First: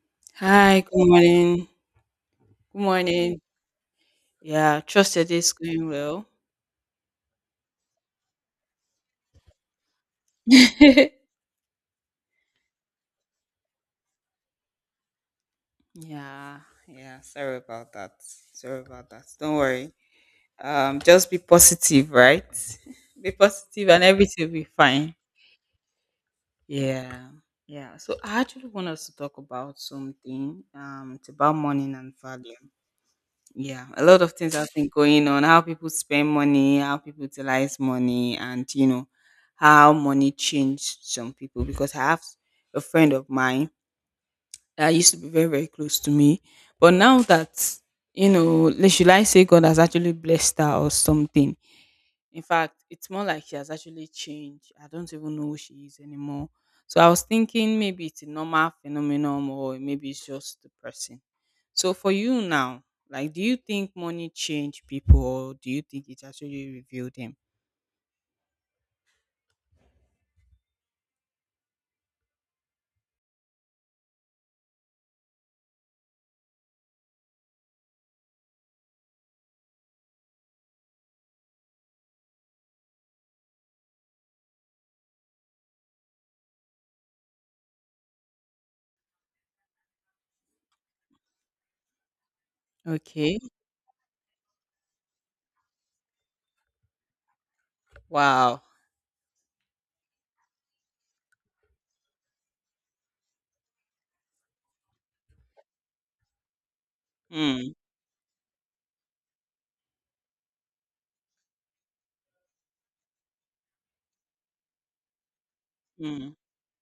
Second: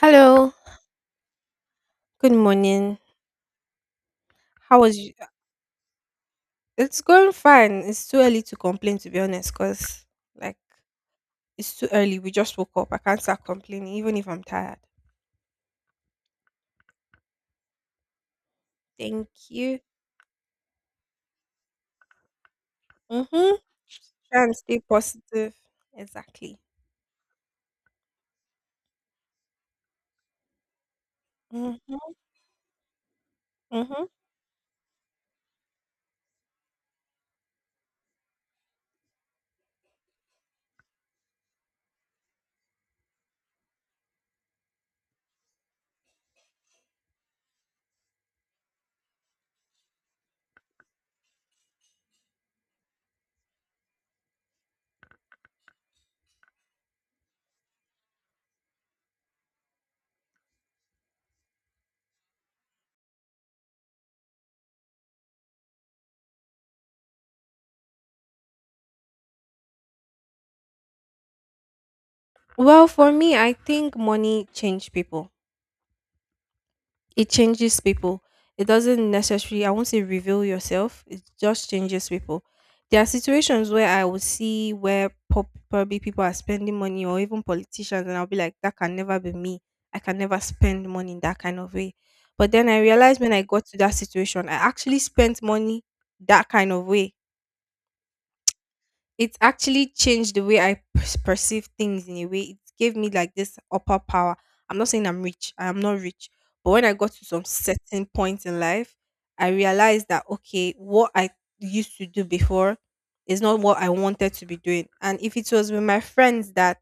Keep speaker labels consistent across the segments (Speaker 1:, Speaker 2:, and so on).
Speaker 1: Hello,
Speaker 2: Hi, good morning.
Speaker 1: good
Speaker 2: Good
Speaker 1: morning.
Speaker 2: morning. Yeah,
Speaker 1: How was you?
Speaker 2: trust your day's going well.
Speaker 1: It's going fine. It's too early to complain, to be honest, because like it's too early. We just woke up. I can't start complaining, even if I'm tired.
Speaker 2: Yeah, yeah. Sorry about that. Sorry about that.
Speaker 1: Thank
Speaker 2: Don't
Speaker 1: you.
Speaker 2: worry. Just be positive, right? Be
Speaker 1: Mm-hmm.
Speaker 2: positive, and
Speaker 1: Try
Speaker 2: everything will
Speaker 1: and
Speaker 2: be
Speaker 1: stay
Speaker 2: fine.
Speaker 1: positive. Exactly.
Speaker 2: Yeah, yeah. So I actually want us to talk about something. It's about money and
Speaker 1: Mm-hmm.
Speaker 2: value. Yeah, a
Speaker 1: Mm-hmm.
Speaker 2: lot of things have been going on. How people spend money, how people utilize money, and how money changed some people. Because I have a friend of mine that used to be very, very close to me. But now that, should I say God has actually blessed her or something? In fact, it's more like she has actually changed. I don't even know who she is anymore. So I was thinking maybe it's a normal phenomenon or maybe it's just the person. So for you now, like, do you think money change people or do you think it actually reveal them?
Speaker 1: Well, for me, I think money changed people. It changes people. It doesn't necessarily, I won't say reveal yourself, it just changes people. There are situations where I will see where probably people are spending money or even politicians, and I'll be like, that can never be me. I can never spend money in that kind of way. But then I realized when
Speaker 2: Okay.
Speaker 1: I got to that situation, I actually spent money that kind of way,
Speaker 2: Wow.
Speaker 1: it actually changed the way I perceive things in a way. It gave me like this upper power. I'm not saying I'm rich, I am not rich. But when I got to some
Speaker 2: Mm,
Speaker 1: certain point in life, I realized that, okay, what I used to do before is not what I wanted to be doing. And if it was with my
Speaker 2: mm,
Speaker 1: friends that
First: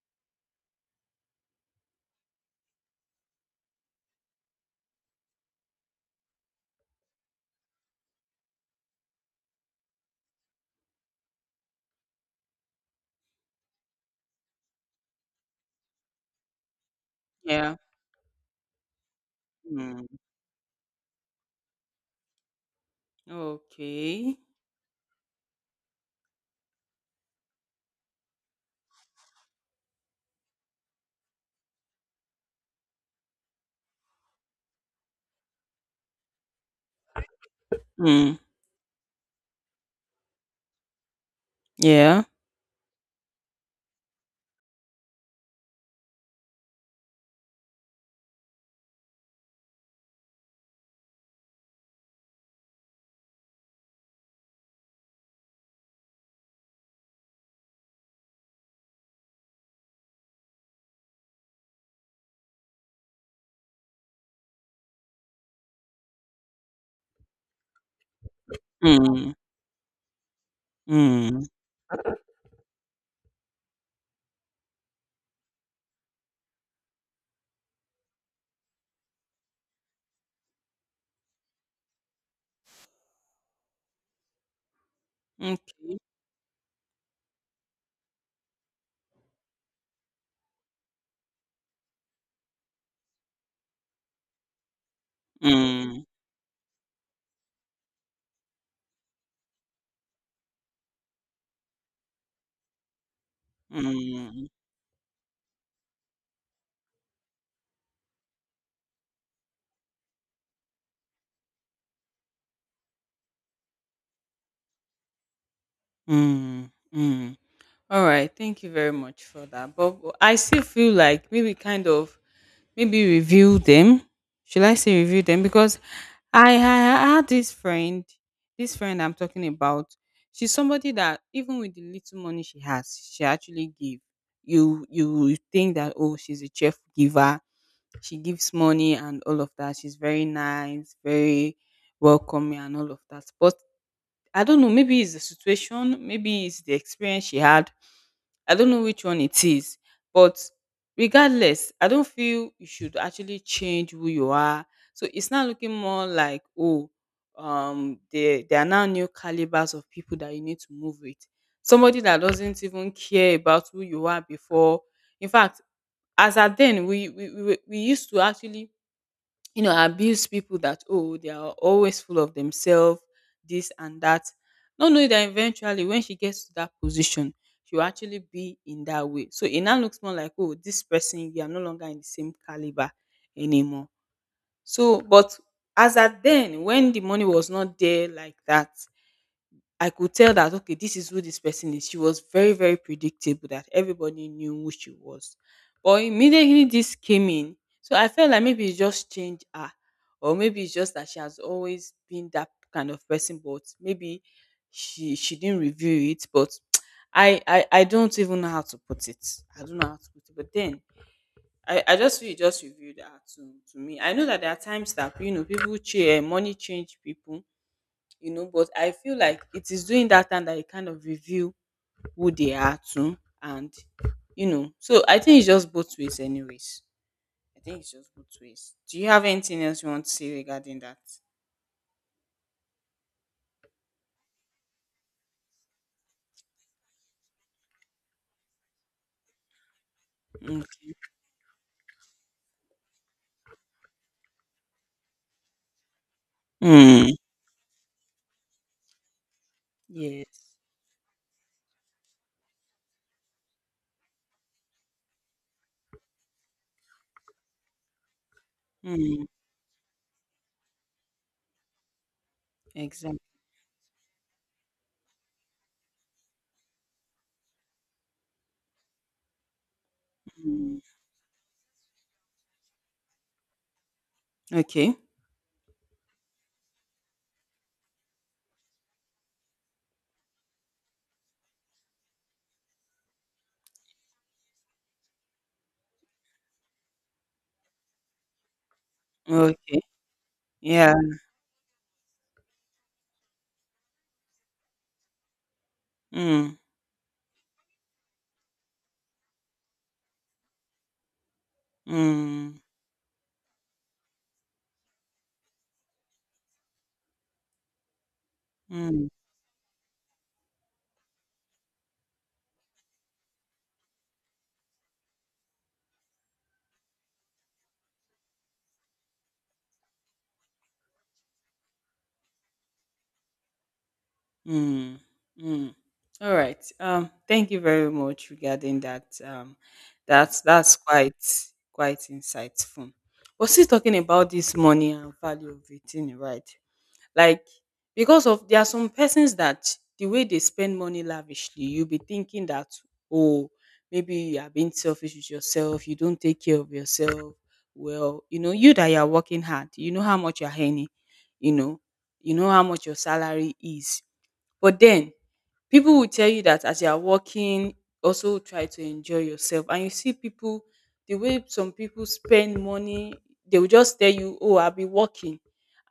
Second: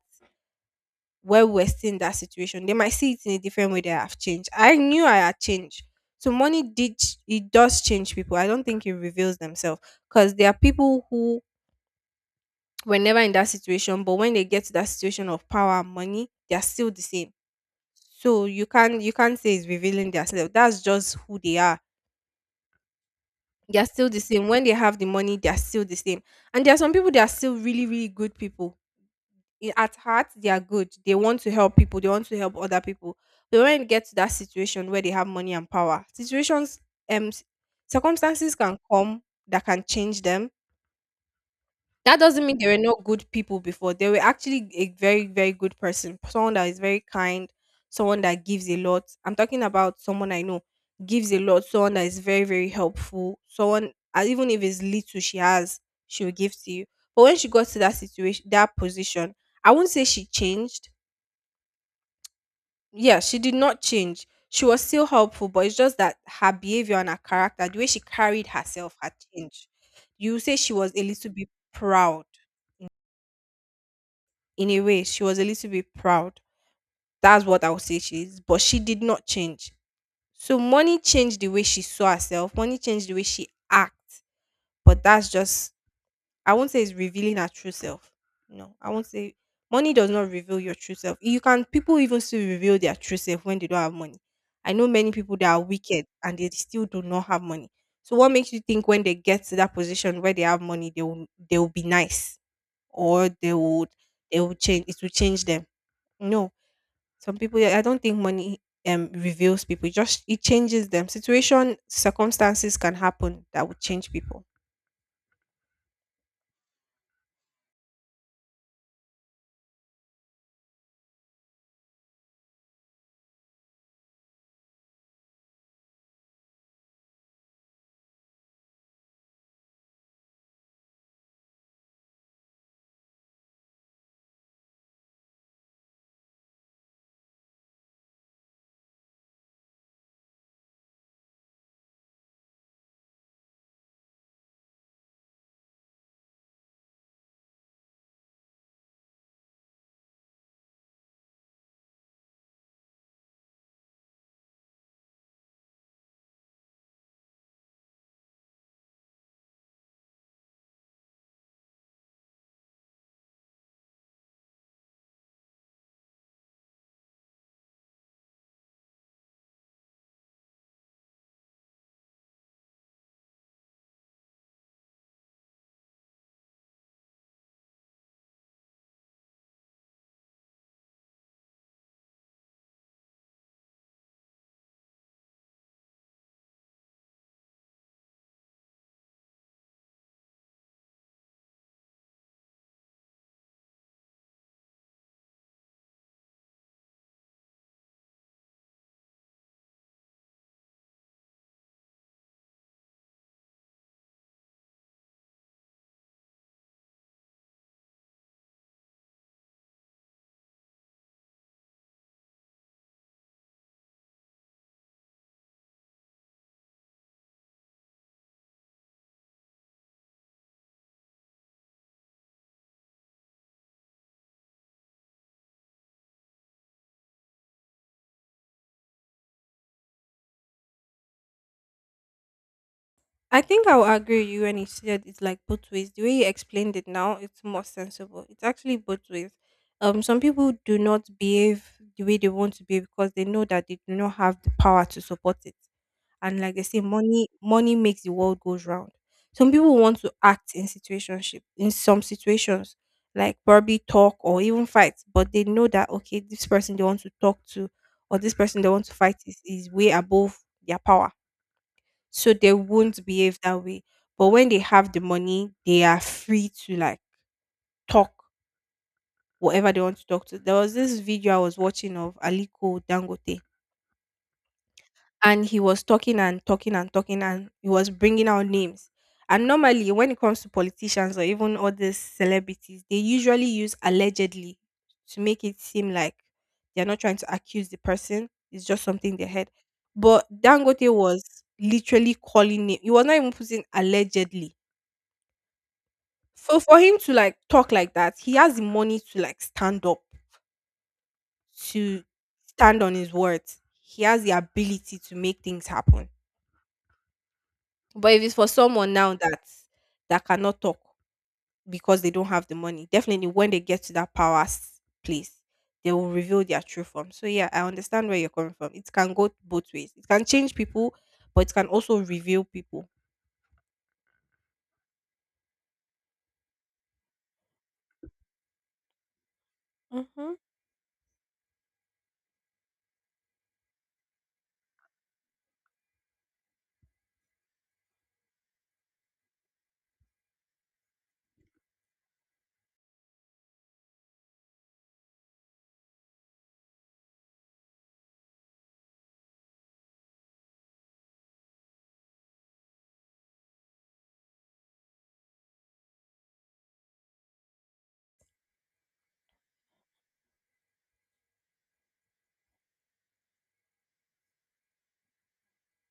Speaker 1: where we're still in that situation, they might see it in a different way that I've changed. I knew I had changed. So money it does change people. I don't think it reveals themselves because there are people who were never in that situation, but when they get to that situation of power and money, they are still the same.
Speaker 2: yeah.
Speaker 1: So you can't say it's
Speaker 2: Mm,
Speaker 1: revealing themselves, that's just who they are. They are still the
Speaker 2: okay.
Speaker 1: same. When they have the money, they are still the same. And there are some people that are still really, really good people. At heart they are good, they want to help people, they want to help other people. But when it gets to that situation where they have money and power, um s-
Speaker 2: Mm,
Speaker 1: circumstances can come that can change them. That
Speaker 2: yeah.
Speaker 1: doesn't mean they were not good people before. They were actually a very, very good person. Someone that is very kind, someone that gives a lot. I'm talking about someone I know, gives a lot, someone that is very, very helpful. Someone, even if it's little she has, she will give to you. But when she got to that situation, that position, I wouldn't say she changed. Yeah, she did not change. She was still helpful, but it's just that her behavior and her character, the way she carried herself, had
Speaker 2: Mm.
Speaker 1: changed. You say she was a little
Speaker 2: Mm,
Speaker 1: bit proud, in a way she was a little bit proud That's what I would say she is, but she did not change. So money changed the way she saw herself, money changed the way she acts. But that's just,
Speaker 2: okay.
Speaker 1: I won't say it's revealing her true self. No, I won't say. Money does not reveal your true self. You can, people even still reveal their true self when they don't have money. I know many people that are
Speaker 2: Mm,
Speaker 1: wicked and they still do not have money. So what makes you think when they get to that position where they have money, they will be nice? Or they would, they
Speaker 2: mm,
Speaker 1: will change, it will change them. No. Some people, I don't think money reveals people. It just it changes them. Situation, circumstances can happen that would change people.
Speaker 2: mm, mm. All right. Thank you very much for that. But I still feel like maybe kind of maybe review them. Should I say review them? Because I had this friend I'm talking about. She's somebody that even with the little money she has, she actually give. You think that, oh, she's a cheerful giver. She gives money and all of that. She's very nice, very welcoming and all of that. But I don't know, maybe it's the situation, maybe it's the experience she had. I don't know which one it is. But regardless, I don't feel you should actually change who you are. So it's not looking more like, oh, there are now new calibers of people that you need to move with. Somebody that doesn't even care about who you are before. In fact, as at then, we used to actually abuse people that, oh, they are always full of themselves, this and that. Not knowing that eventually when she gets to that position, she'll actually be in that way. So it now looks more like, oh, this person, you are no longer in the same caliber anymore. So, but as at then, when the money was not there like that, I could tell that okay, this is who this person is. She was very, very predictable that everybody knew who she was. But immediately this came in, so I felt like maybe it just changed her, or maybe it's just that she has always been that kind of person, but maybe she didn't reveal it. But I don't even know how to put it. I don't know how to put it. But then I just feel it just revealed her to me. I know that there are times that people change, money change people. But I feel like it is during that time that you kind of reveal who they are to and so I think it's just both ways anyways. I think it's just both ways. Do you have anything else you want to say regarding that?
Speaker 1: I think I will agree with you when you said it's like both ways. The way you explained it now, it's more sensible. It's actually both ways. Some people do
Speaker 2: Okay.
Speaker 1: not behave the way they want to behave because they know that they do not have the power to support it. And like they say,
Speaker 2: Mm.
Speaker 1: money makes the world goes round. Some people want to
Speaker 2: Yes.
Speaker 1: act in situationship in some situations, like probably talk or even fight, but they know that okay, this person they want to talk to or this person they want to fight
Speaker 2: Mm.
Speaker 1: is way above their power, so they won't
Speaker 2: Exactly.
Speaker 1: behave that way. But when they have the money, they are free to like talk whatever they want to talk to. There was
Speaker 2: Mm.
Speaker 1: this video I was watching of Aliko Dangote,
Speaker 2: Okay,
Speaker 1: and he was talking and talking and talking and he was bringing out names. And normally when it comes to politicians or even other celebrities, they usually use "allegedly" to make it seem like they're not trying to accuse the person, it's just something they heard.
Speaker 2: okay.
Speaker 1: But Dangote
Speaker 2: Yeah.
Speaker 1: was literally calling name, he was not even putting "allegedly".
Speaker 2: Mm.
Speaker 1: So for him to like talk like that, he has the money to like stand up to,
Speaker 2: Mm.
Speaker 1: stand on his words. He has the ability to make things happen. But if it's for someone
Speaker 2: Mm.
Speaker 1: now that that cannot talk because they don't have the money, definitely when they get to that power place, they will reveal their true form. So yeah, I understand where you're coming from. It can go both ways. It can change people, but it can also reveal people.
Speaker 2: Mm. Mm, All right. Thank you very much regarding that. Um,
Speaker 1: Mhm.
Speaker 2: that's that's quite insightful. We're still talking about this money and value of it, thing, right? Like because of there are some persons that the way they spend money lavishly, you'll be thinking that oh maybe you are being selfish with yourself, you don't take care of yourself. Well, you know you that you are working hard, you know how much you are earning, you know you know how much your salary is, but then people will tell you that as you are working, also try to enjoy yourself. And you see people, the way some people spend money, they will just tell you, oh, I'll be working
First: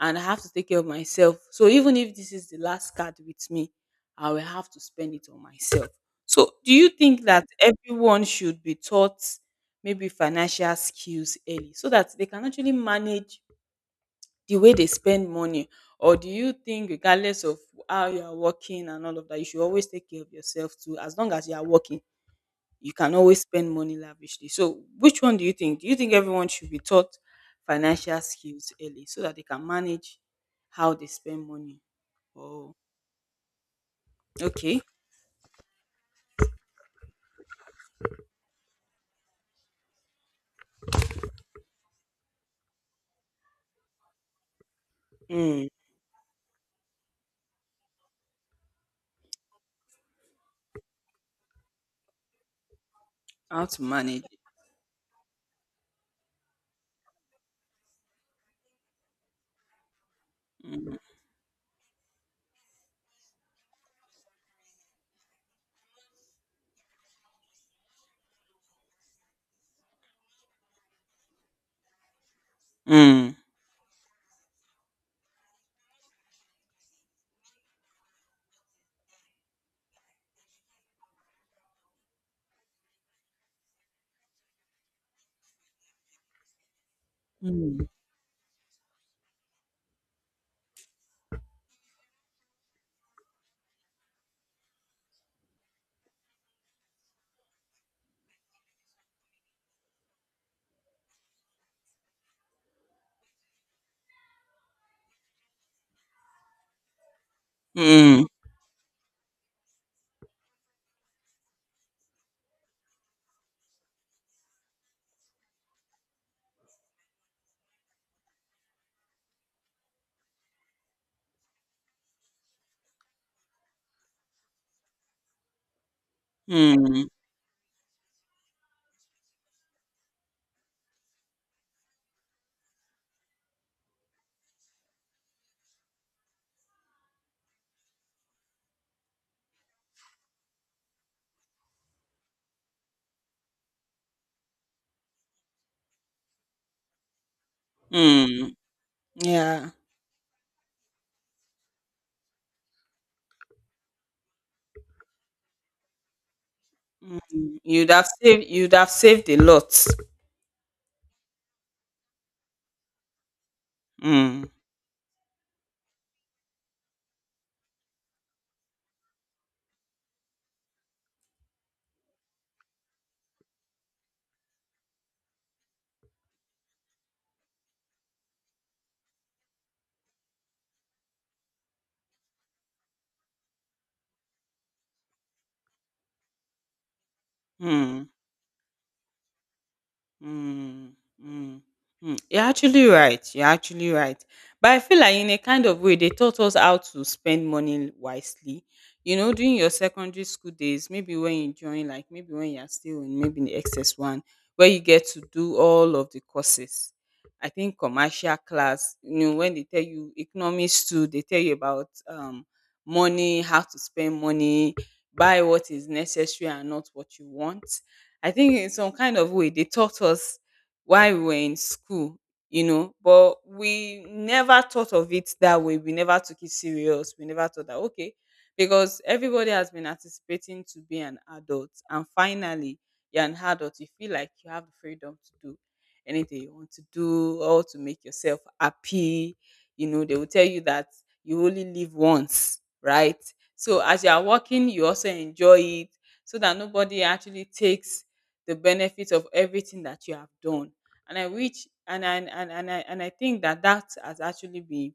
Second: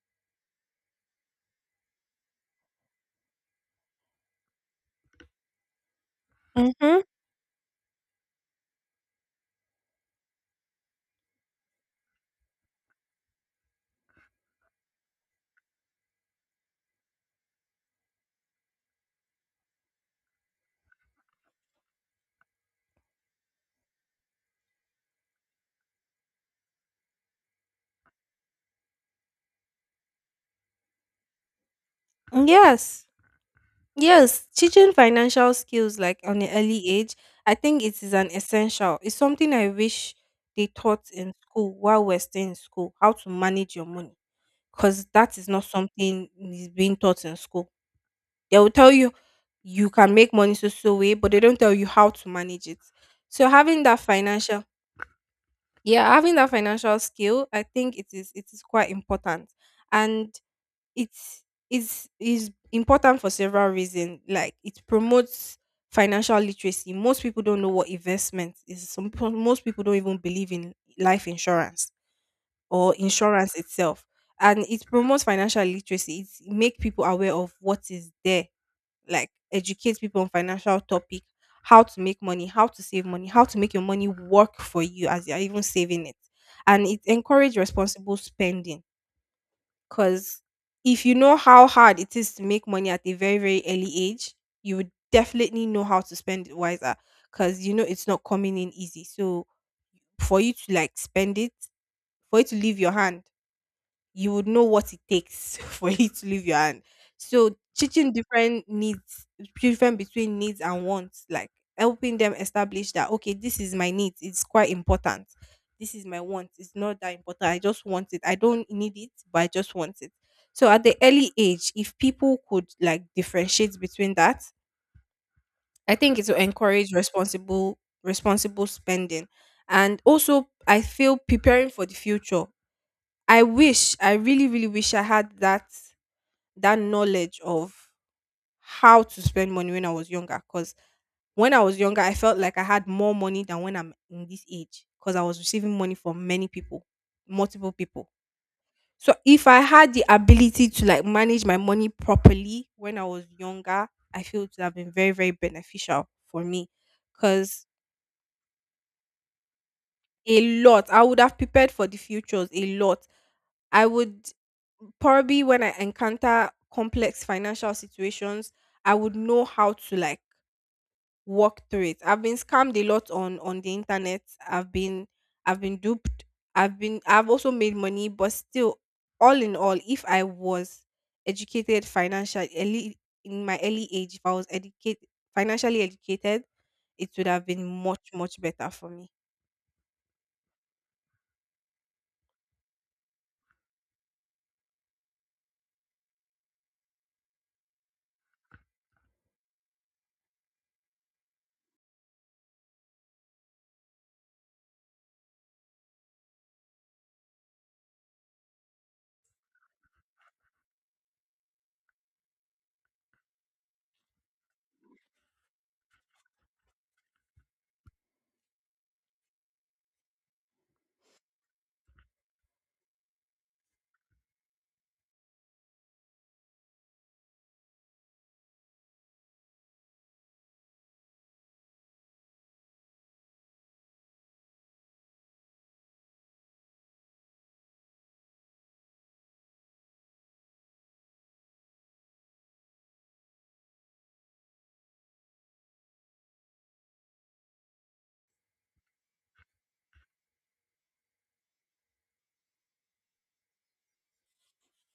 Speaker 2: and I have to take care of myself. So even if this is the last card with me, I will have to spend it on myself. So do you
Speaker 1: Mhm.
Speaker 2: think that everyone should be taught maybe financial skills early so that they can actually manage the way they spend money, or do you think regardless of how you are working and all of that you should always take care of yourself too? As long as you are working you can always spend money lavishly. So which one Do you think everyone should be taught financial skills early so that they can manage how they spend money? Oh.
Speaker 1: Yes. Yes,
Speaker 2: Okay.
Speaker 1: teaching financial skills like on an early age, I think it is an essential. It's something I wish they taught in school while we're still in school, how to manage your money, because that is not
Speaker 2: Mm.
Speaker 1: something is being taught in school. They will tell you you can make money so so way, but they don't tell you how to manage it. So
Speaker 2: How to
Speaker 1: having that
Speaker 2: manage it.
Speaker 1: financial, yeah, having that financial skill, I think it is quite important, and it's is important for several reasons. Like it promotes financial literacy. Most people don't know what investment is. Most people don't even believe in life insurance or
Speaker 2: Mm.
Speaker 1: insurance itself. And it promotes financial literacy. It make people aware of what is there, like educate people on financial topic, how to make money, how to save money, how to make your money work for you as you're even saving it. And it encourage
Speaker 2: Mm.
Speaker 1: responsible spending because if you know how hard it is to make money at a very, very early age, you would definitely know how to spend it wiser because you know it's not coming in easy. So for you to like spend it, for you to leave your hand, you would know what it takes for you to leave your hand. So teaching
Speaker 2: Mm.
Speaker 1: different needs, different between needs and wants, like helping them establish that okay, this is my needs. It's quite important. This is my want. It's not that important. I just want it. I don't need it, but I just want it. So at the early age, if people could like differentiate between that, I think it will encourage
Speaker 2: Mm.
Speaker 1: responsible spending. And also I feel preparing for the future, I wish, I really, really wish I had that knowledge of how to spend money when I was younger. Because when I was younger, I felt like I had more money than when I'm in this age. Because I was receiving money from many people, multiple people.
Speaker 2: Mm.
Speaker 1: So if I
Speaker 2: Yeah.
Speaker 1: had the ability to like manage my money properly when I was younger, I feel it would have been very, very beneficial for me.
Speaker 2: Mm.
Speaker 1: Because
Speaker 2: You'd have saved a lot.
Speaker 1: a lot. I would have prepared for the futures a lot. I would
Speaker 2: Mm.
Speaker 1: probably, when I encounter complex financial situations, I would know how to like work through it. I've been scammed a lot on the internet. I've been I've been duped. I've also made money, but still, all in all, if I was educated financially early in my early age, if I was educated financially, educated, it would have been much
Speaker 2: Mm.
Speaker 1: much better for me.
Speaker 2: Mm, mm, mm. You're actually right. You're actually right. But I feel like in a kind of way, they taught us how to spend money wisely. You know, during your secondary school days, maybe when you join, like maybe when you're still in maybe in the XS1, where you get to do all of the courses. I think commercial class, when they tell you economics too, they tell you about money, how to spend money, buy what is necessary and not what you want. I think in some kind of way they taught us while we were in school, but we never thought of it that way. We never took it serious. We never thought that okay, because everybody has been anticipating to be an adult, and finally you're an adult. You feel like you have the freedom to do anything you want to do, or to make yourself happy. You know, they will tell you that you only live once, right? So as you are working, you also enjoy it so that nobody actually takes the benefit of everything that you have done and I reach and I think that that has actually been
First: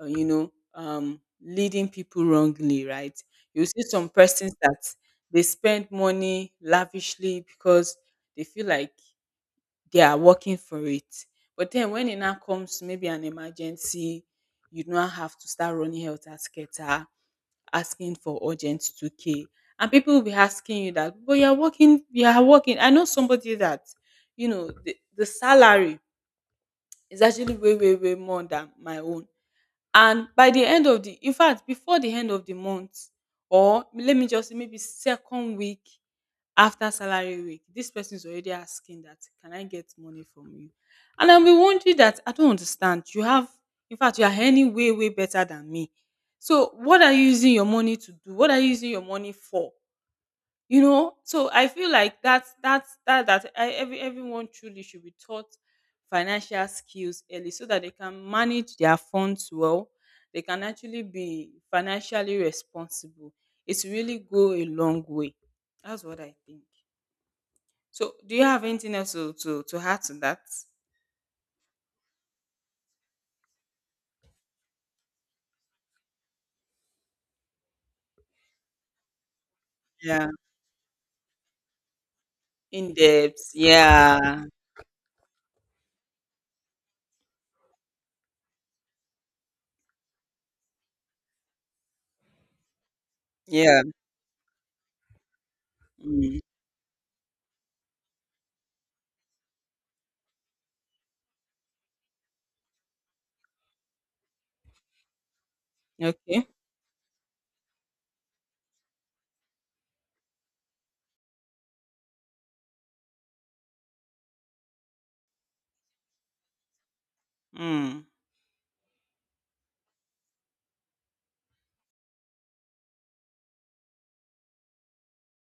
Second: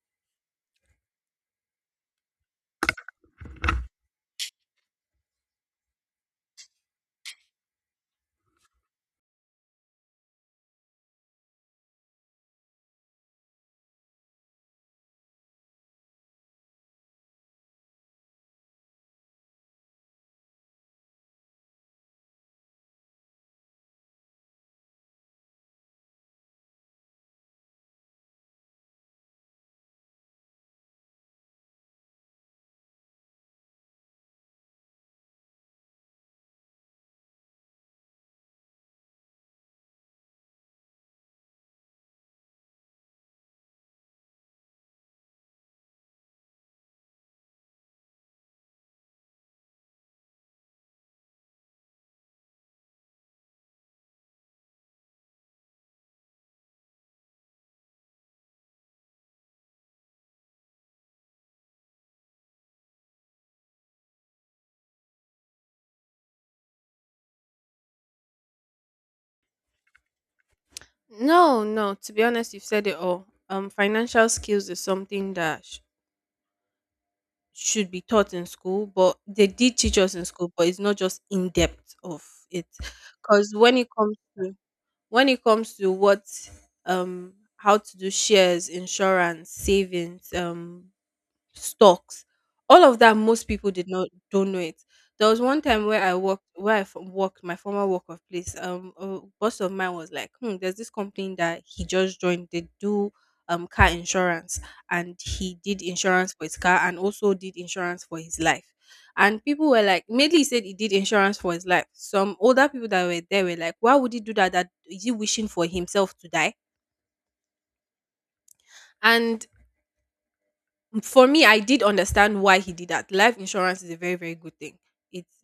Speaker 2: leading people wrongly, right? You see some persons that they spend money lavishly because they feel like they are working for it. But then when it now comes to maybe an emergency, you now have to start running helter skelter asking for urgent 2K. And people will be asking you that, but you're working, you are working. I know somebody that, you know, the salary is actually way way way more than my own. And by the end of the in fact, before the end of the month, or let me just say maybe second week after salary week, this person is already asking that, can I get money from you? And I'll be wondering that I don't understand. You have, in fact, you are earning way, way better than me. So what are you using your money to do? What are you using your money for? You know, so I feel like that's that that I, every everyone truly should be taught financial skills early so that they can manage their funds well. They can actually be financially responsible. It's really go a long way. That's what I think. So do you have anything else to add to that?
Speaker 1: No, no. To be honest, you've said it all. Financial skills is something that should be taught in school, but they did teach us in
Speaker 2: Yeah.
Speaker 1: school, but it's not just in depth of it.
Speaker 2: In depth.
Speaker 1: Because
Speaker 2: Yeah.
Speaker 1: when it comes to what, how to do shares, insurance, savings, stocks, all of that, most people
Speaker 2: Yeah.
Speaker 1: did not don't know it. There was one time where I
Speaker 2: Mm.
Speaker 1: worked, where I worked my former work of place. A boss of mine was like, "Hmm, there's this company that he just joined. They do car insurance, and he did insurance for
Speaker 2: Okay.
Speaker 1: his car and also did insurance for his life." And people were like, mainly he said he did insurance for his life. Some older people that were there were like, "Why would he do that? That is he wishing for himself to die?"
Speaker 2: Mm,
Speaker 1: And for me, I did understand why he did that. Life insurance is a very, very good thing. It's,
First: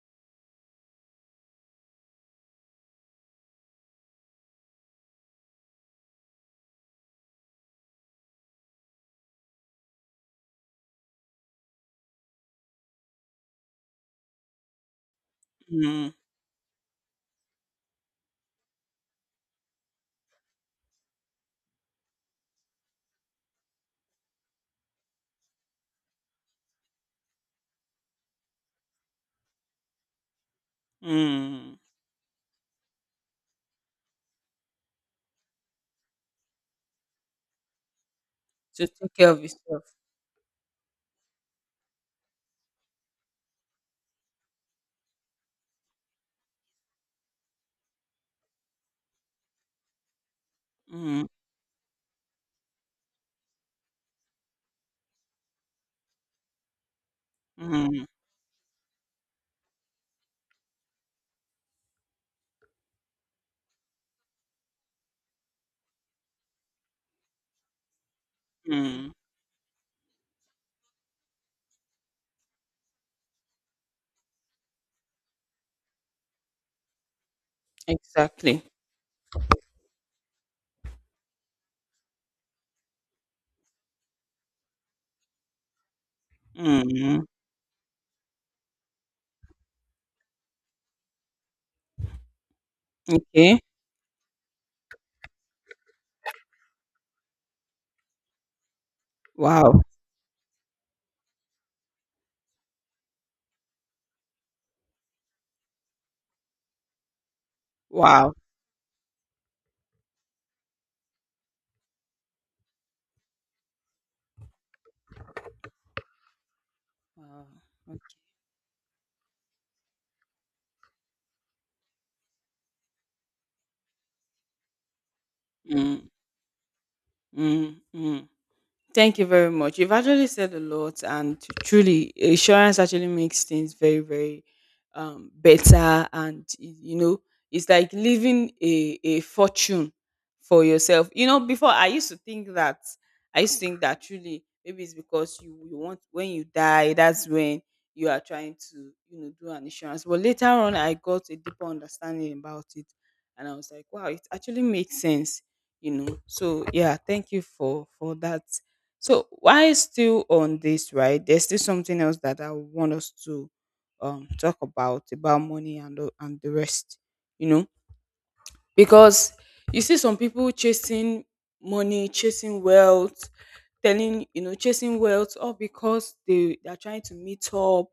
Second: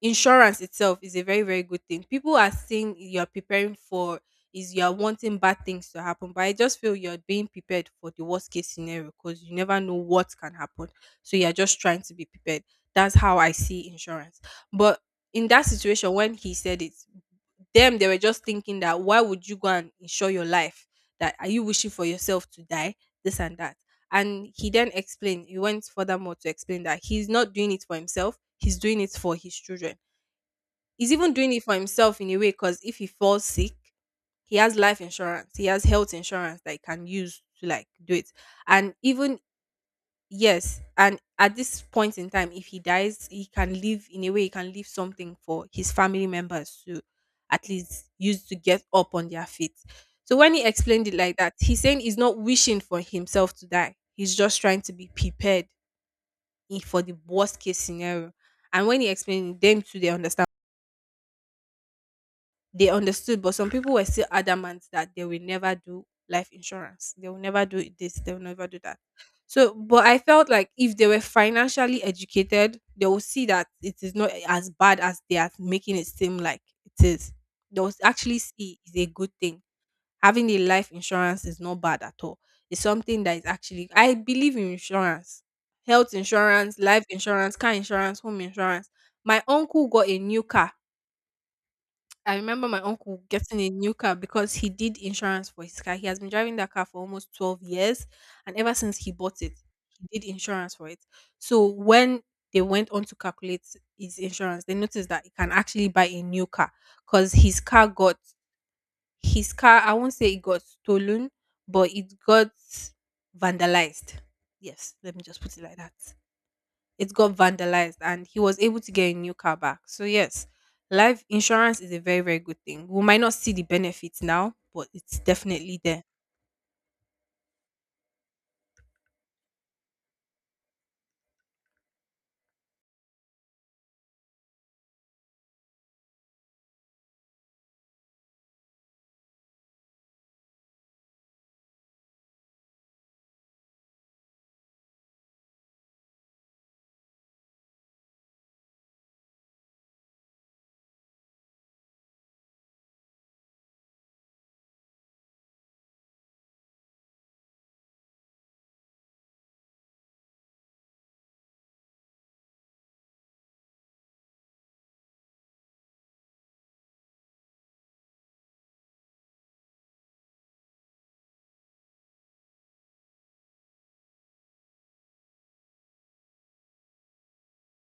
Speaker 1: insurance itself is a very, very good thing. People are saying you're preparing for is you're wanting bad things to happen, but I just feel you're being prepared for the worst case scenario because you never know what can happen. So you're just trying to be prepared. That's how I see insurance. But in that situation,
Speaker 2: mm,
Speaker 1: when he said it, them they were just thinking that why would you go and insure your life? That are you wishing for yourself to die? This and that, and he then explained. He went furthermore to explain that he's not doing it for himself, he's doing it for his children. He's even doing it
Speaker 2: mm.
Speaker 1: for himself in a way because if he falls sick, he has life insurance, he has health insurance that he can use to like do it.
Speaker 2: So
Speaker 1: And
Speaker 2: take care
Speaker 1: even
Speaker 2: of yourself.
Speaker 1: Yes, and at this point in time, if he dies, he can leave in a way he can leave something for his family members to at least use to get up on their feet. So when he explained it
Speaker 2: Mm,
Speaker 1: like that, he's saying he's not wishing for himself to die. He's just trying to be prepared for the worst case
Speaker 2: mm,
Speaker 1: scenario. And when he explained it, them too, they understood, but some people were still adamant that they will never do life insurance. They will never do this. They will never do that.
Speaker 2: mm.
Speaker 1: So, but I felt like if they were financially educated, they will see that it is not as bad as they are making it seem like it is. They will actually
Speaker 2: Exactly.
Speaker 1: see it's a good thing. Having a life insurance is not bad at all. It's something that is actually, I believe in insurance, health insurance, life
Speaker 2: Mm.
Speaker 1: insurance, car insurance, home insurance. My uncle got a new car I remember my uncle
Speaker 2: Okay.
Speaker 1: getting a new car because he did insurance for his car. He has been driving that car for almost 12 years. And ever since he bought it,
Speaker 2: Wow.
Speaker 1: he did insurance for it. So when they went on to calculate his insurance, they noticed that he can actually buy a new car because
Speaker 2: Wow.
Speaker 1: his car, I won't say it got stolen, but it got vandalized. Yes, let me just put it like that, it got
Speaker 2: Wow.
Speaker 1: vandalized
Speaker 2: Okay.
Speaker 1: and he was able to get a new car back. So yes, life insurance is a very very good thing. We might not see the benefits now, but it's definitely
Speaker 2: Mm.
Speaker 1: there.
Speaker 2: Mm. Mm. Thank you very much. You've actually said a lot, and truly, insurance actually makes things very, very better. And you know, it's like leaving a fortune for yourself. You know, before I used to think that truly maybe it's because you want when you die, that's when you are trying to do an insurance. But later on, I got a deeper understanding about it, and I was like, wow, it actually makes sense. So yeah, thank you for that. So why still on this, right, there's still something else that I want us to talk about money and and the rest, you know, because you see some people chasing money, chasing wealth, telling, chasing wealth, all because they are trying to meet up,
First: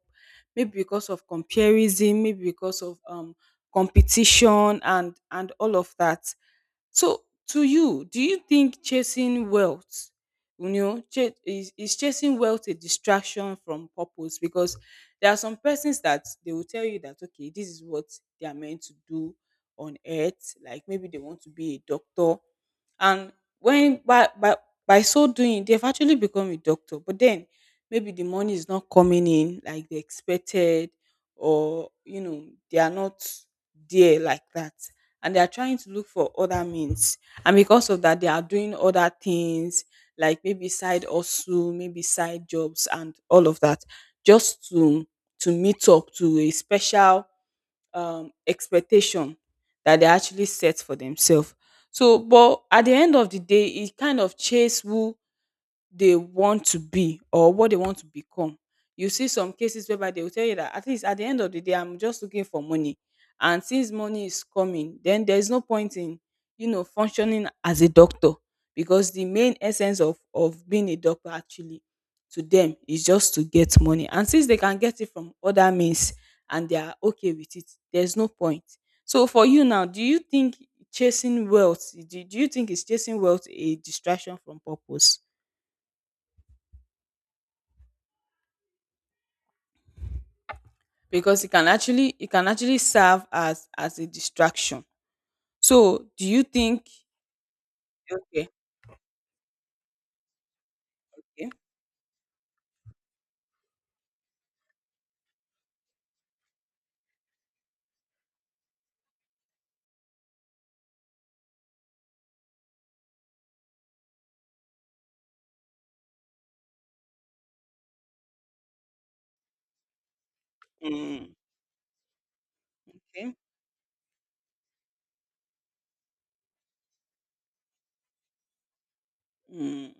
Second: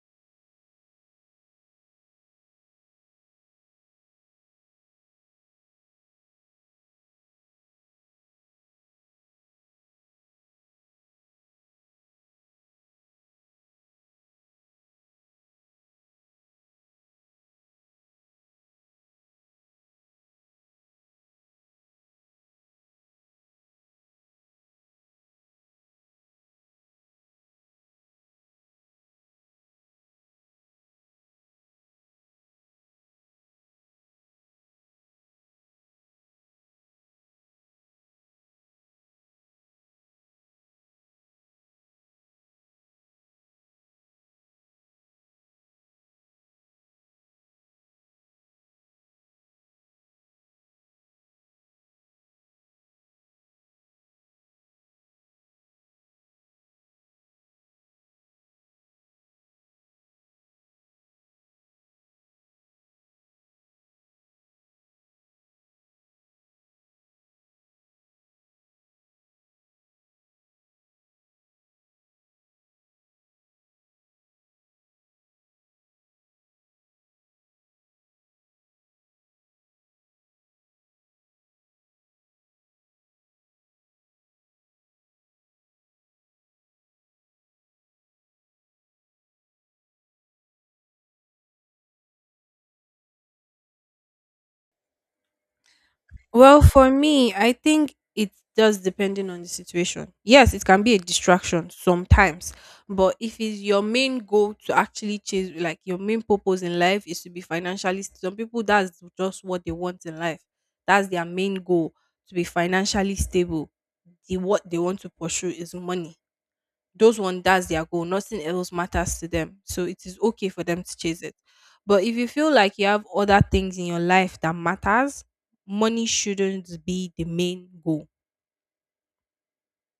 Speaker 2: maybe because of comparison, maybe because of competition and all of that. So, to you, do you think chasing wealth, is chasing wealth a distraction from purpose? Because there are some persons that they will tell you that, okay, this is what they are meant to do on earth. Like maybe they want to be a doctor. And when by so doing, they've actually become a doctor. But then maybe the money is not coming in like they expected, or, they are not there like that and they are trying to look for other means. And because of that, they are doing other things like maybe side hustle, maybe side jobs, and all of that, just to meet up to a special expectation that they actually set for themselves. So, but at the end of the day, it kind of chase who they want to be or what they want to become. You see some cases whereby they will tell you that at least at the end of the day, I'm just looking for money. And since money is coming, then there's no point in functioning as a doctor because the main essence of being a doctor actually to them is just to get money. And since they can get it from other means and they are okay with it, there's no point. So for you now, do you think chasing wealth, do you think is chasing wealth a distraction from purpose? Because it can actually serve as a distraction. So, do you
Speaker 1: Well,
Speaker 2: think?
Speaker 1: for me, I think it
Speaker 2: Okay,
Speaker 1: does depending on the situation. Yes, it can be a
Speaker 2: okay,
Speaker 1: distraction sometimes, but if it's your main goal to actually chase, like your main purpose in life is to be some people that's just what they want in life. That's their main goal to be financially stable. The what they want to pursue is money, those one that's their goal, nothing else matters to them, so it is okay for them to chase
Speaker 2: mm,
Speaker 1: it. But if you feel like you have
Speaker 2: okay,
Speaker 1: other things in your life that matters, money shouldn't be the main goal.
Speaker 2: mm,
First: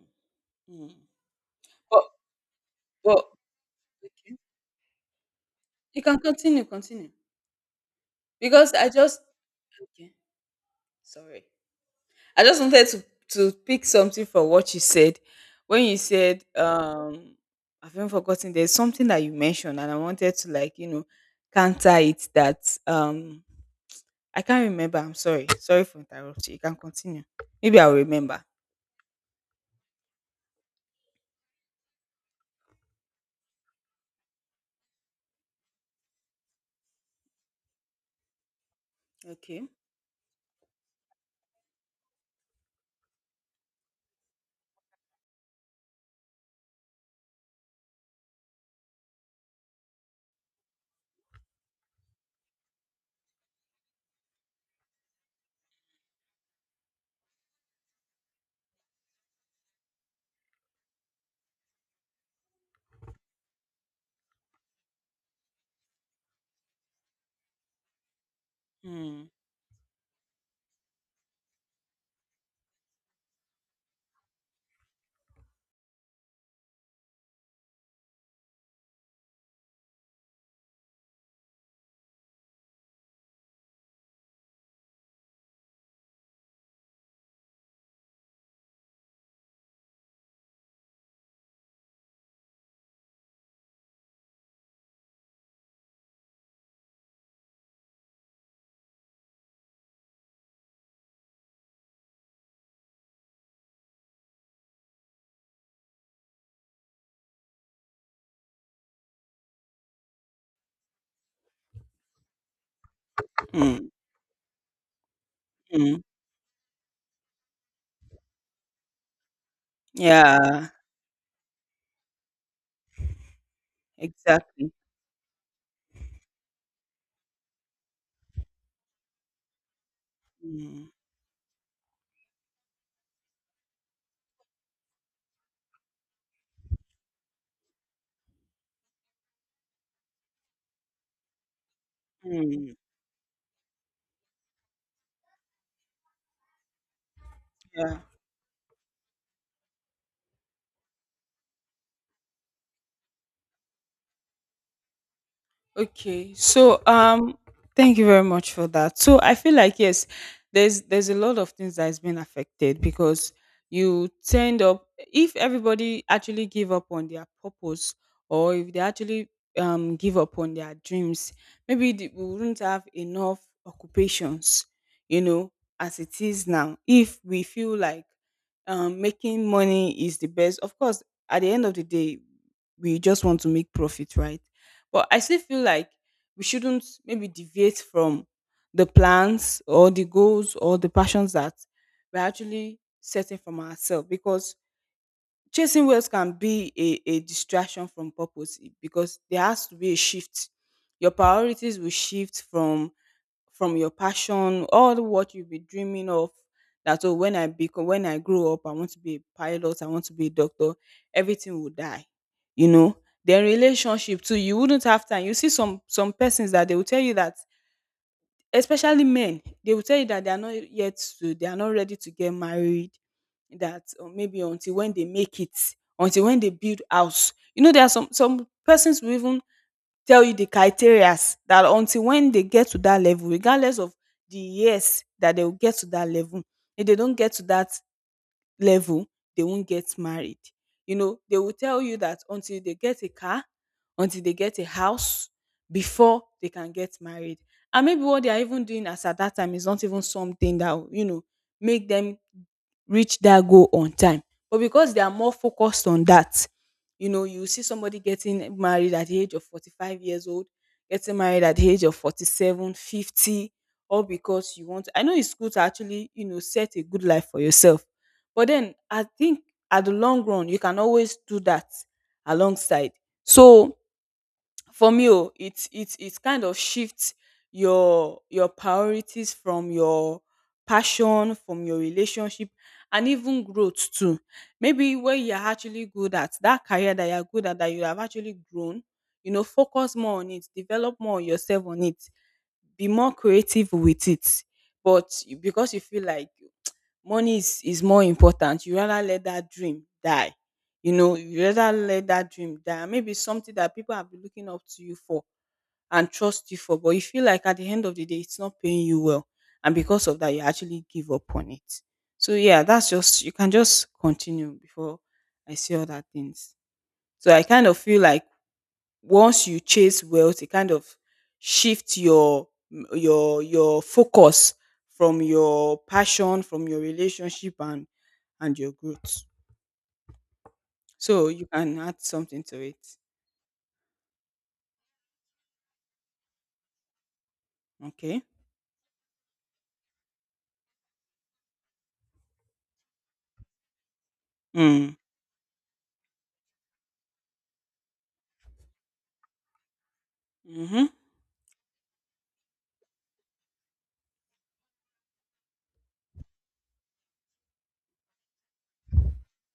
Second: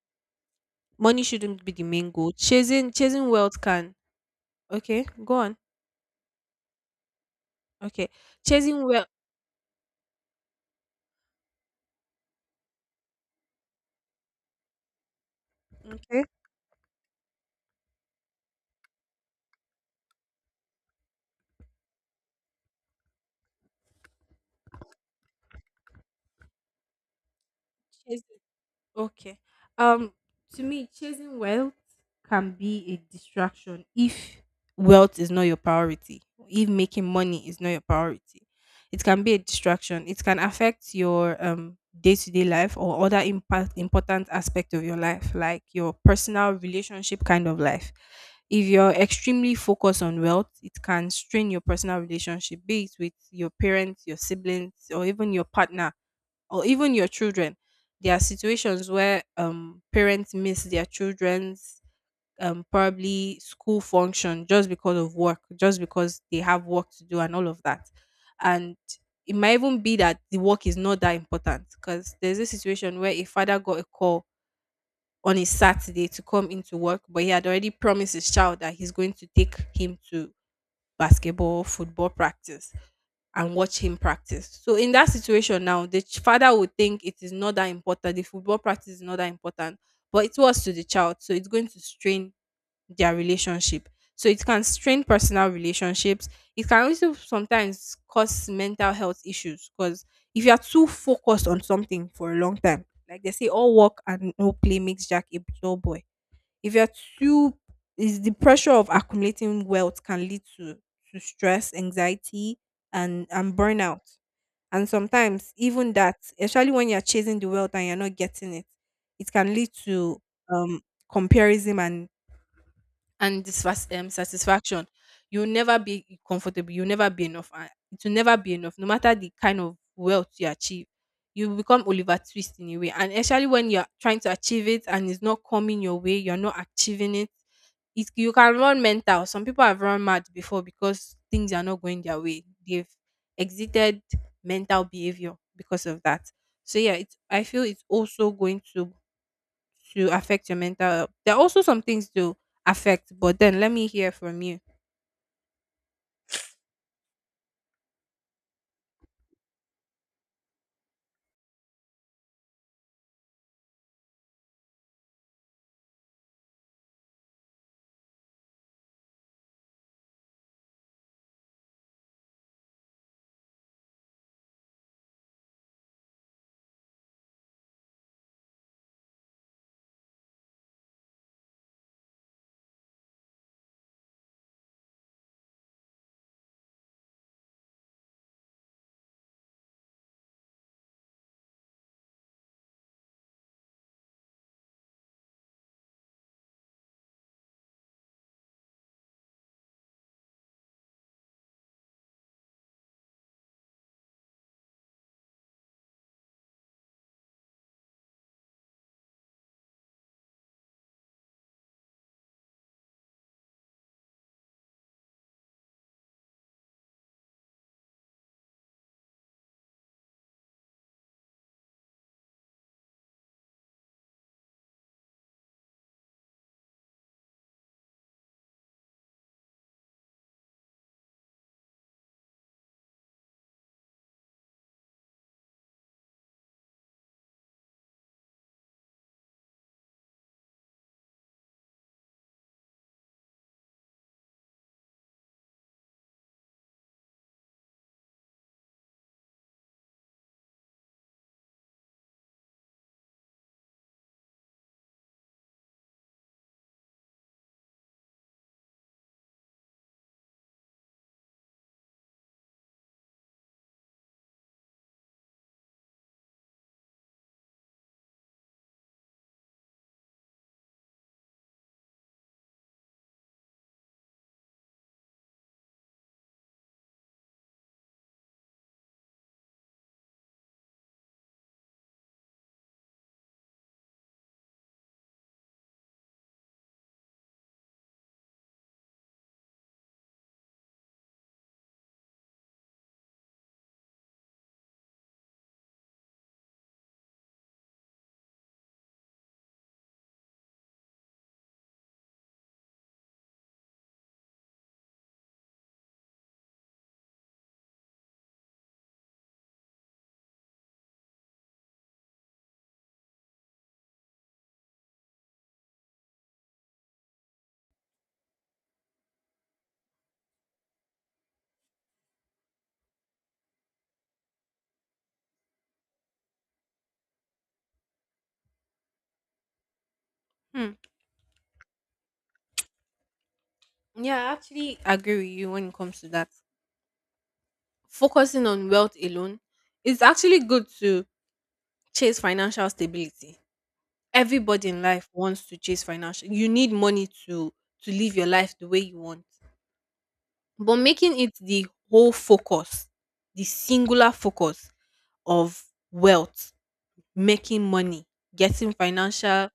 Speaker 2: mm.
Speaker 1: Money shouldn't be the
Speaker 2: But
Speaker 1: main goal. chasing
Speaker 2: but
Speaker 1: chasing wealth can.
Speaker 2: okay.
Speaker 1: Okay, go on.
Speaker 2: You can continue.
Speaker 1: Okay.
Speaker 2: Because
Speaker 1: Chasing
Speaker 2: I
Speaker 1: wealth.
Speaker 2: just Okay, sorry. I just wanted to pick something from what you said when you said I've even forgotten. There's something that you mentioned, and I wanted to like counter it that I can't remember. I'm sorry. Sorry for interrupting. You can continue. Maybe I'll
Speaker 1: Okay.
Speaker 2: remember.
Speaker 1: Okay. Um, to me, chasing wealth can be a distraction if wealth is not your priority, if making money is not your priority. It can be a
Speaker 2: Okay.
Speaker 1: distraction. It can affect your day-to-day life or other impact important aspect of your life, like your personal relationship kind of life. If you're extremely focused on wealth, it can strain your personal relationship, be it with your parents, your siblings, or even your partner or even your children. There are situations where parents miss their children's probably school function just because of work, just because they have work to do and all of that. And
Speaker 2: Mm.
Speaker 1: it might even be that the work is not that important because there's a situation where a father got a call on a Saturday to come into work, but he had already promised his child that he's going to take him to basketball, football practice and watch him practice. So in that situation now, the ch- father would think it is not that important. The football practice is not that important, but it was to the child. So it's going to strain their relationship. So it can strain personal relationships. It can also sometimes cause mental health issues because if you are too focused on something for a long time, like they say, all work and no play makes Jack a dull boy. If you're too is the pressure of accumulating wealth can lead to stress, anxiety and
Speaker 2: Mm.
Speaker 1: burnout, and sometimes even
Speaker 2: Mm.
Speaker 1: that, especially when you're chasing the wealth and you're not getting it, it can lead to
Speaker 2: Yeah.
Speaker 1: um comparison and
Speaker 2: Exactly.
Speaker 1: satisfaction. You'll never be comfortable. You'll never be enough. And It will never be enough, no matter the kind of wealth you achieve.
Speaker 2: Mm.
Speaker 1: You become Oliver Twist in a way. And especially when you're trying to achieve it and it's not coming your way, you're not achieving it. It you can run mental. Some people have run mad before because things are not going their way.
Speaker 2: Mm.
Speaker 1: They've exited mental behavior because of that. So yeah, it's I feel it's
Speaker 2: Yeah.
Speaker 1: also going to affect your mental health. There are also some things to affect, but then let me hear from you.
Speaker 2: Okay. So thank you very much for that. So I feel like yes, there's a lot of things that has been affected because you tend up if everybody actually give up on their purpose or if they actually give up on their dreams, maybe we wouldn't have enough occupations, you know, as it is now. If we feel like making money is the best, of course, at the end of the day, we just want to make profit, right? But I still feel like we shouldn't maybe deviate from the plans or the goals or the passions that we're actually setting from ourselves because chasing wealth can be a distraction from purpose because there has to be a shift. Your priorities will shift from your passion, all what you've been dreaming of. That oh, when I grow up, I want to be a pilot. I want to be a doctor. Everything will die, you know. Then relationship too, you wouldn't have time. You see some persons that they will tell you that, especially men, they will tell you that they are not ready to get married. That or maybe until when they make it, until when they build house. You know, there are some persons will even tell you the criterias that until when they get to that level, regardless of the years that they will get to that level, if they don't get to that level, they won't get married. You know, they will tell you that until they get a car, until they get a house, before they can get married. And maybe what they are even doing as at that time is not even something that will make them reach that goal on time. But because they are more focused on that, you see somebody getting married at the age of 45 years old, getting married at the age of 47, 50, all because you want. I know it's good to actually, set a good life for yourself. But then I think at the long run, you can always do that alongside. So for me, oh, it kind of shifts your priorities from your passion, from your relationship, and even growth too, maybe where you're actually good at that career that you're good at, that you have actually grown, focus more on it, develop more on yourself on it, be more creative with it, but because you feel like money is more important, you rather let that dream die, you rather let that dream die. And maybe something that people have been looking up to you for and trust you for, but you feel like at the end of the day it's not paying you well, and because of that you actually give up on it. So yeah, that's just, you can just continue before I say other things. So I kind of feel like once you chase wealth, it kind of shifts your your focus from your passion, from your relationship, and your growth.
Speaker 1: Hmm.
Speaker 2: So you can add something to it.
Speaker 1: Yeah, I actually agree with you when it comes to that.
Speaker 2: Okay.
Speaker 1: Focusing on wealth alone is actually good to chase financial stability. Everybody in
Speaker 2: Mm.
Speaker 1: life wants to chase financial. You need money to live your life the way you want. But
Speaker 2: Mm-hmm.
Speaker 1: making it the whole focus, the singular focus of wealth, making money, getting financial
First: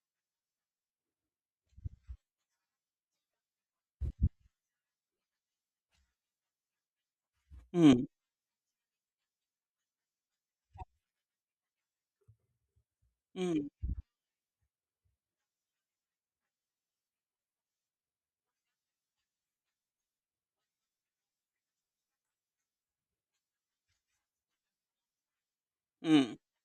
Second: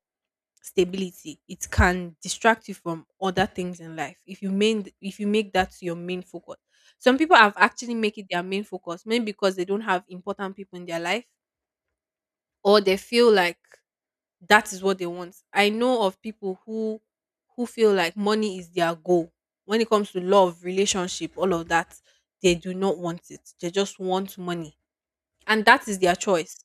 Speaker 1: stability, it can distract you from other things in life. If you make that your main focus. Some people have actually
Speaker 2: Mm.
Speaker 1: make it their main focus, maybe because they don't have important people in their life, or they feel like
Speaker 2: Mm.
Speaker 1: that is what they want. I know of people who feel like money is their goal. When it comes to love, relationship, all of that, they do not want it. They just want money. And that is their
Speaker 2: Mm.
Speaker 1: choice.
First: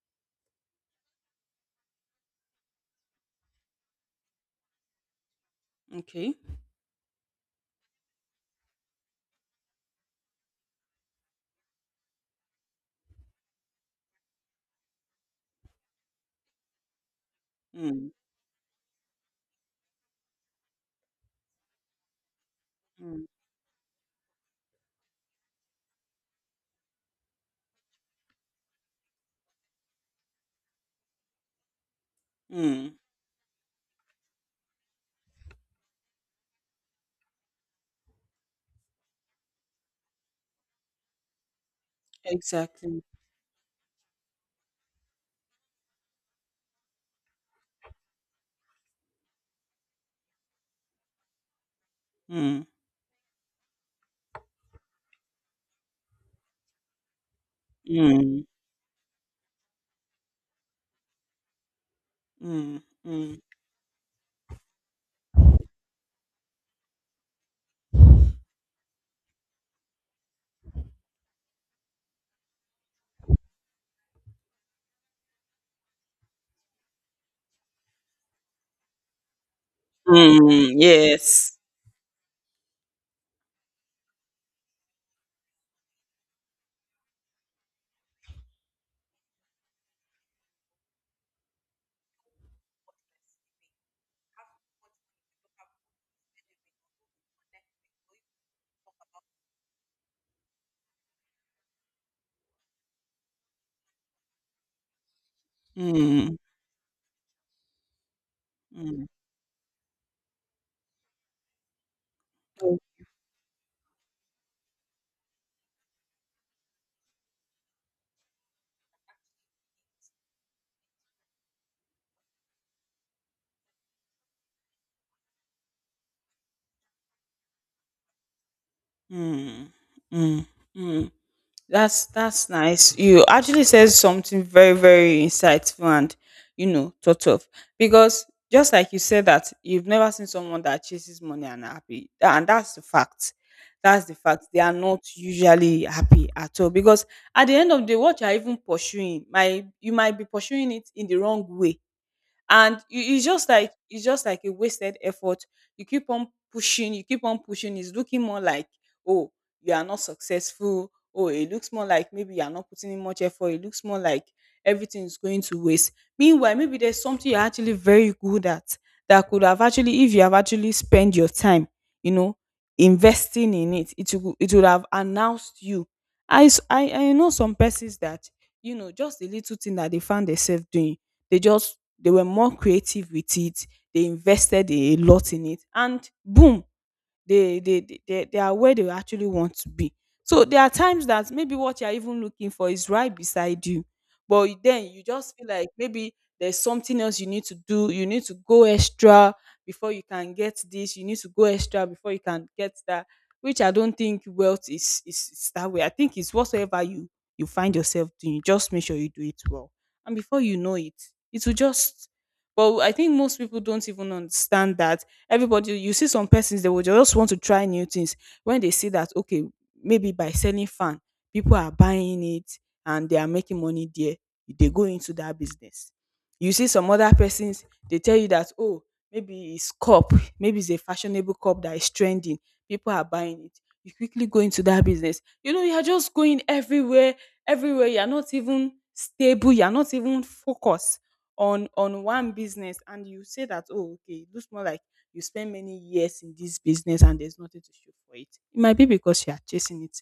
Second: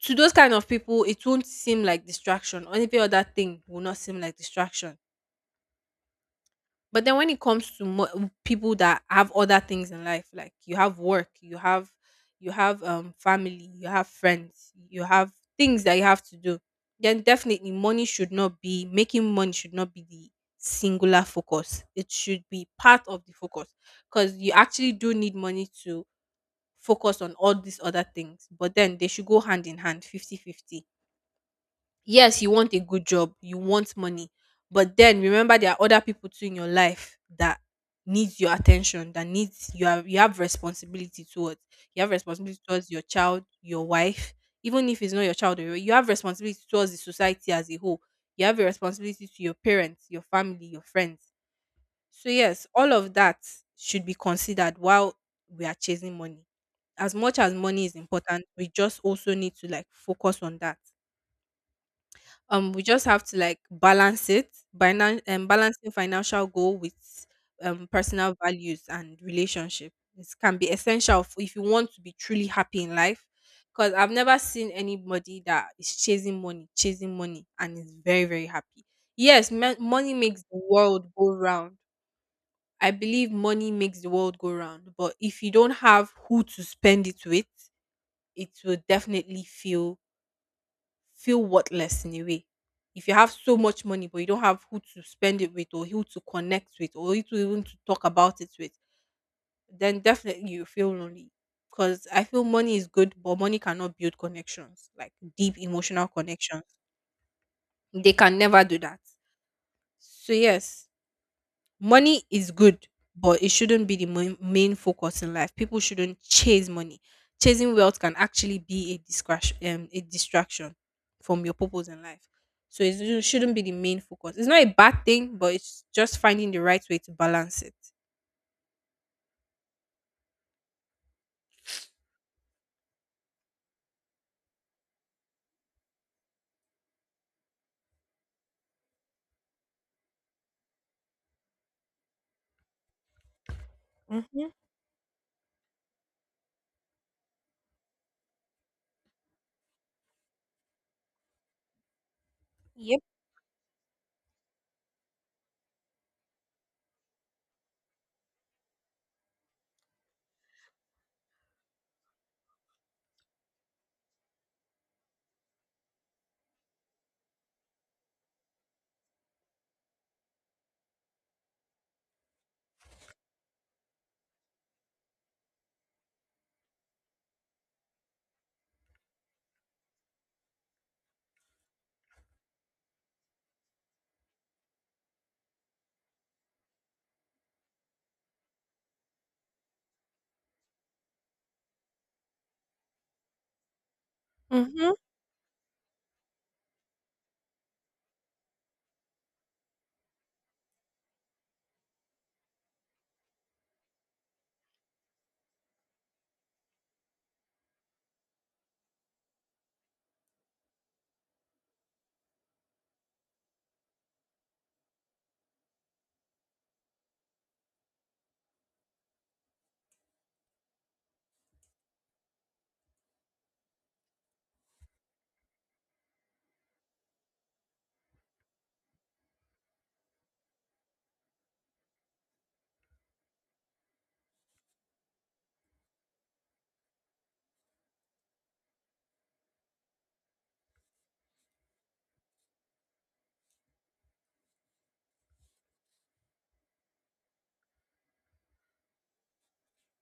Speaker 1: To those kind of people, it won't seem like distraction. Any other thing will not seem like distraction.
Speaker 2: Okay.
Speaker 1: But then when it comes to mo- people that have other things in life, like you have work, you have family, you have friends, you have things that you have to do, then definitely money
Speaker 2: Mm.
Speaker 1: should not be making money should not be the singular focus. It should be part
Speaker 2: Mm.
Speaker 1: of the focus because you actually do need money to focus on all these other things. But then they should go hand in hand, 50-50. Yes, you want a
Speaker 2: Mm.
Speaker 1: good job, you want money, but then remember there are other people too in your life that needs your attention, that needs you have responsibility towards. You have responsibility towards
Speaker 2: Exactly.
Speaker 1: your child, your wife, even if it's not your child, you have responsibility towards the society as a whole. You have a responsibility to your parents, your family, your friends. So
Speaker 2: Mm.
Speaker 1: yes, all of that should be considered while we are chasing money. As much as money is
Speaker 2: Mm.
Speaker 1: important, we just also need to like focus on that.
Speaker 2: Mm.
Speaker 1: We just have to
Speaker 2: Mm.
Speaker 1: like balance it by now balancing financial goal with personal values and relationship. It can be essential if you want to be truly happy in life because I've never seen anybody that is chasing money and is very very happy. Yes, money makes the
Speaker 2: Mm.
Speaker 1: world go
Speaker 2: Yes.
Speaker 1: round. I believe money makes the world go round, but if you don't have who to spend it with, it will definitely feel worthless in a way. If you have so much money but you don't have who to spend it with or who to connect with or who to even to talk about it with, then definitely you feel lonely. Because I feel money is good, but money cannot build connections, like deep emotional
Speaker 2: Mm.
Speaker 1: connections. They can never do that.
Speaker 2: Mm.
Speaker 1: So yes, money is good but it shouldn't be the main, main focus in life. People shouldn't chase money. Chasing wealth can actually be a distraction, a distraction from your purpose in life. So it shouldn't be the main focus. It's not a bad thing, but it's just finding the right way to balance it.
Speaker 2: Mm, mm, mm. That's nice. You actually said something very very insightful and thought of, because just like you said that you've never seen someone that chases money and happy. And that's the fact. That's the
Speaker 1: Mm-hmm.
Speaker 2: fact. They are not usually happy at all, because at the end of the day, what you are even pursuing, might you might be pursuing it in the wrong way, and
Speaker 1: Yep.
Speaker 2: you it's just like a wasted effort. You keep on pushing, it's looking more like, oh, you are not successful, oh, it looks more like maybe you are not putting in much effort, it looks more like everything is going to waste. Meanwhile, maybe there's something you're actually very good at, that could have actually, if you have actually spent your time you know investing in it, it would have announced you. I s- i i know some persons that, just the little thing that they found themselves doing, they just they were more creative with it. They invested a lot in it. And boom, they are where they actually want to be. So there are times that maybe what you're even looking for is right beside you, but then
Speaker 1: Mm-hmm.
Speaker 2: you just feel like maybe there's something else you need to do, you need to go extra before you can get this, you need to go extra before you can get that, which I don't think wealth is that way. I think it's whatsoever you find yourself doing, just make sure you do it well, and before you know it, it will just, but I think most people don't even understand that. Everybody You see some persons, they will just want to try new things. When they see that, okay, maybe by selling fan people are buying it and they are making money there, they go into that business. You see some other persons, they tell you that, oh, maybe it's cup, maybe it's a fashionable cup that is trending, people are buying it, you quickly go into that business, you're just going everywhere you're not even stable, you're not even focused on one business, and you say that, oh, okay, it looks more like you spend many years in this business and there's nothing to show for it. It might be because you are chasing it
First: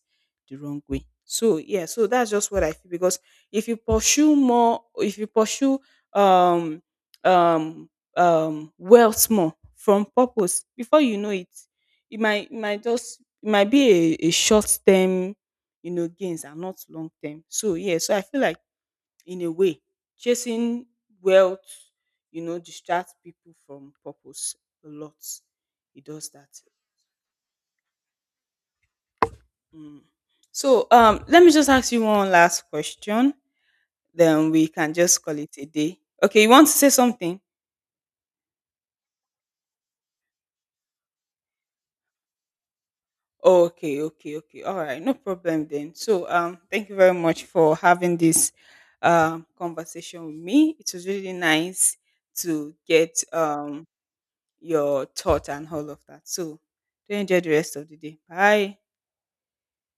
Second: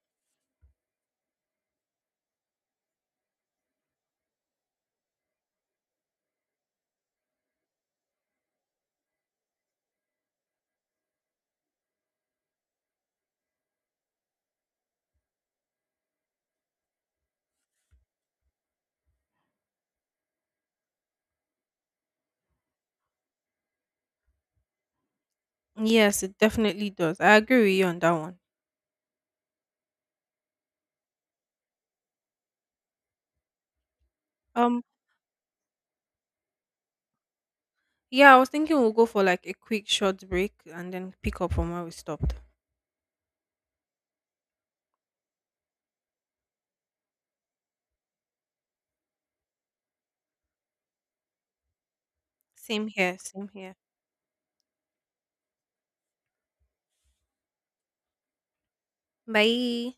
Speaker 2: the wrong way. So yeah, so that's just what I feel, because if you pursue um um wealth more from purpose, before you know it, it might just it might be a short term, gains and not long term. So yeah, so I feel like, in a way, chasing wealth, distracts people from purpose a lot. It
Speaker 1: Yes,
Speaker 2: does
Speaker 1: it
Speaker 2: that.
Speaker 1: definitely does. I agree with you on that one.
Speaker 2: Mm. So let me just ask you one last question. Then we
Speaker 1: um
Speaker 2: can just call it a day. Okay, you want to say something?
Speaker 1: yeah, I was thinking we'll go for like a quick short break and then pick up from where we stopped.
Speaker 2: Oh, okay, okay, okay. All right, no problem then. So thank you very much for having this conversation with me. It was really nice to
Speaker 1: Same here,
Speaker 2: get
Speaker 1: same here.
Speaker 2: your thought and all of that. So do enjoy the rest of the day. Bye.
Speaker 1: Bye.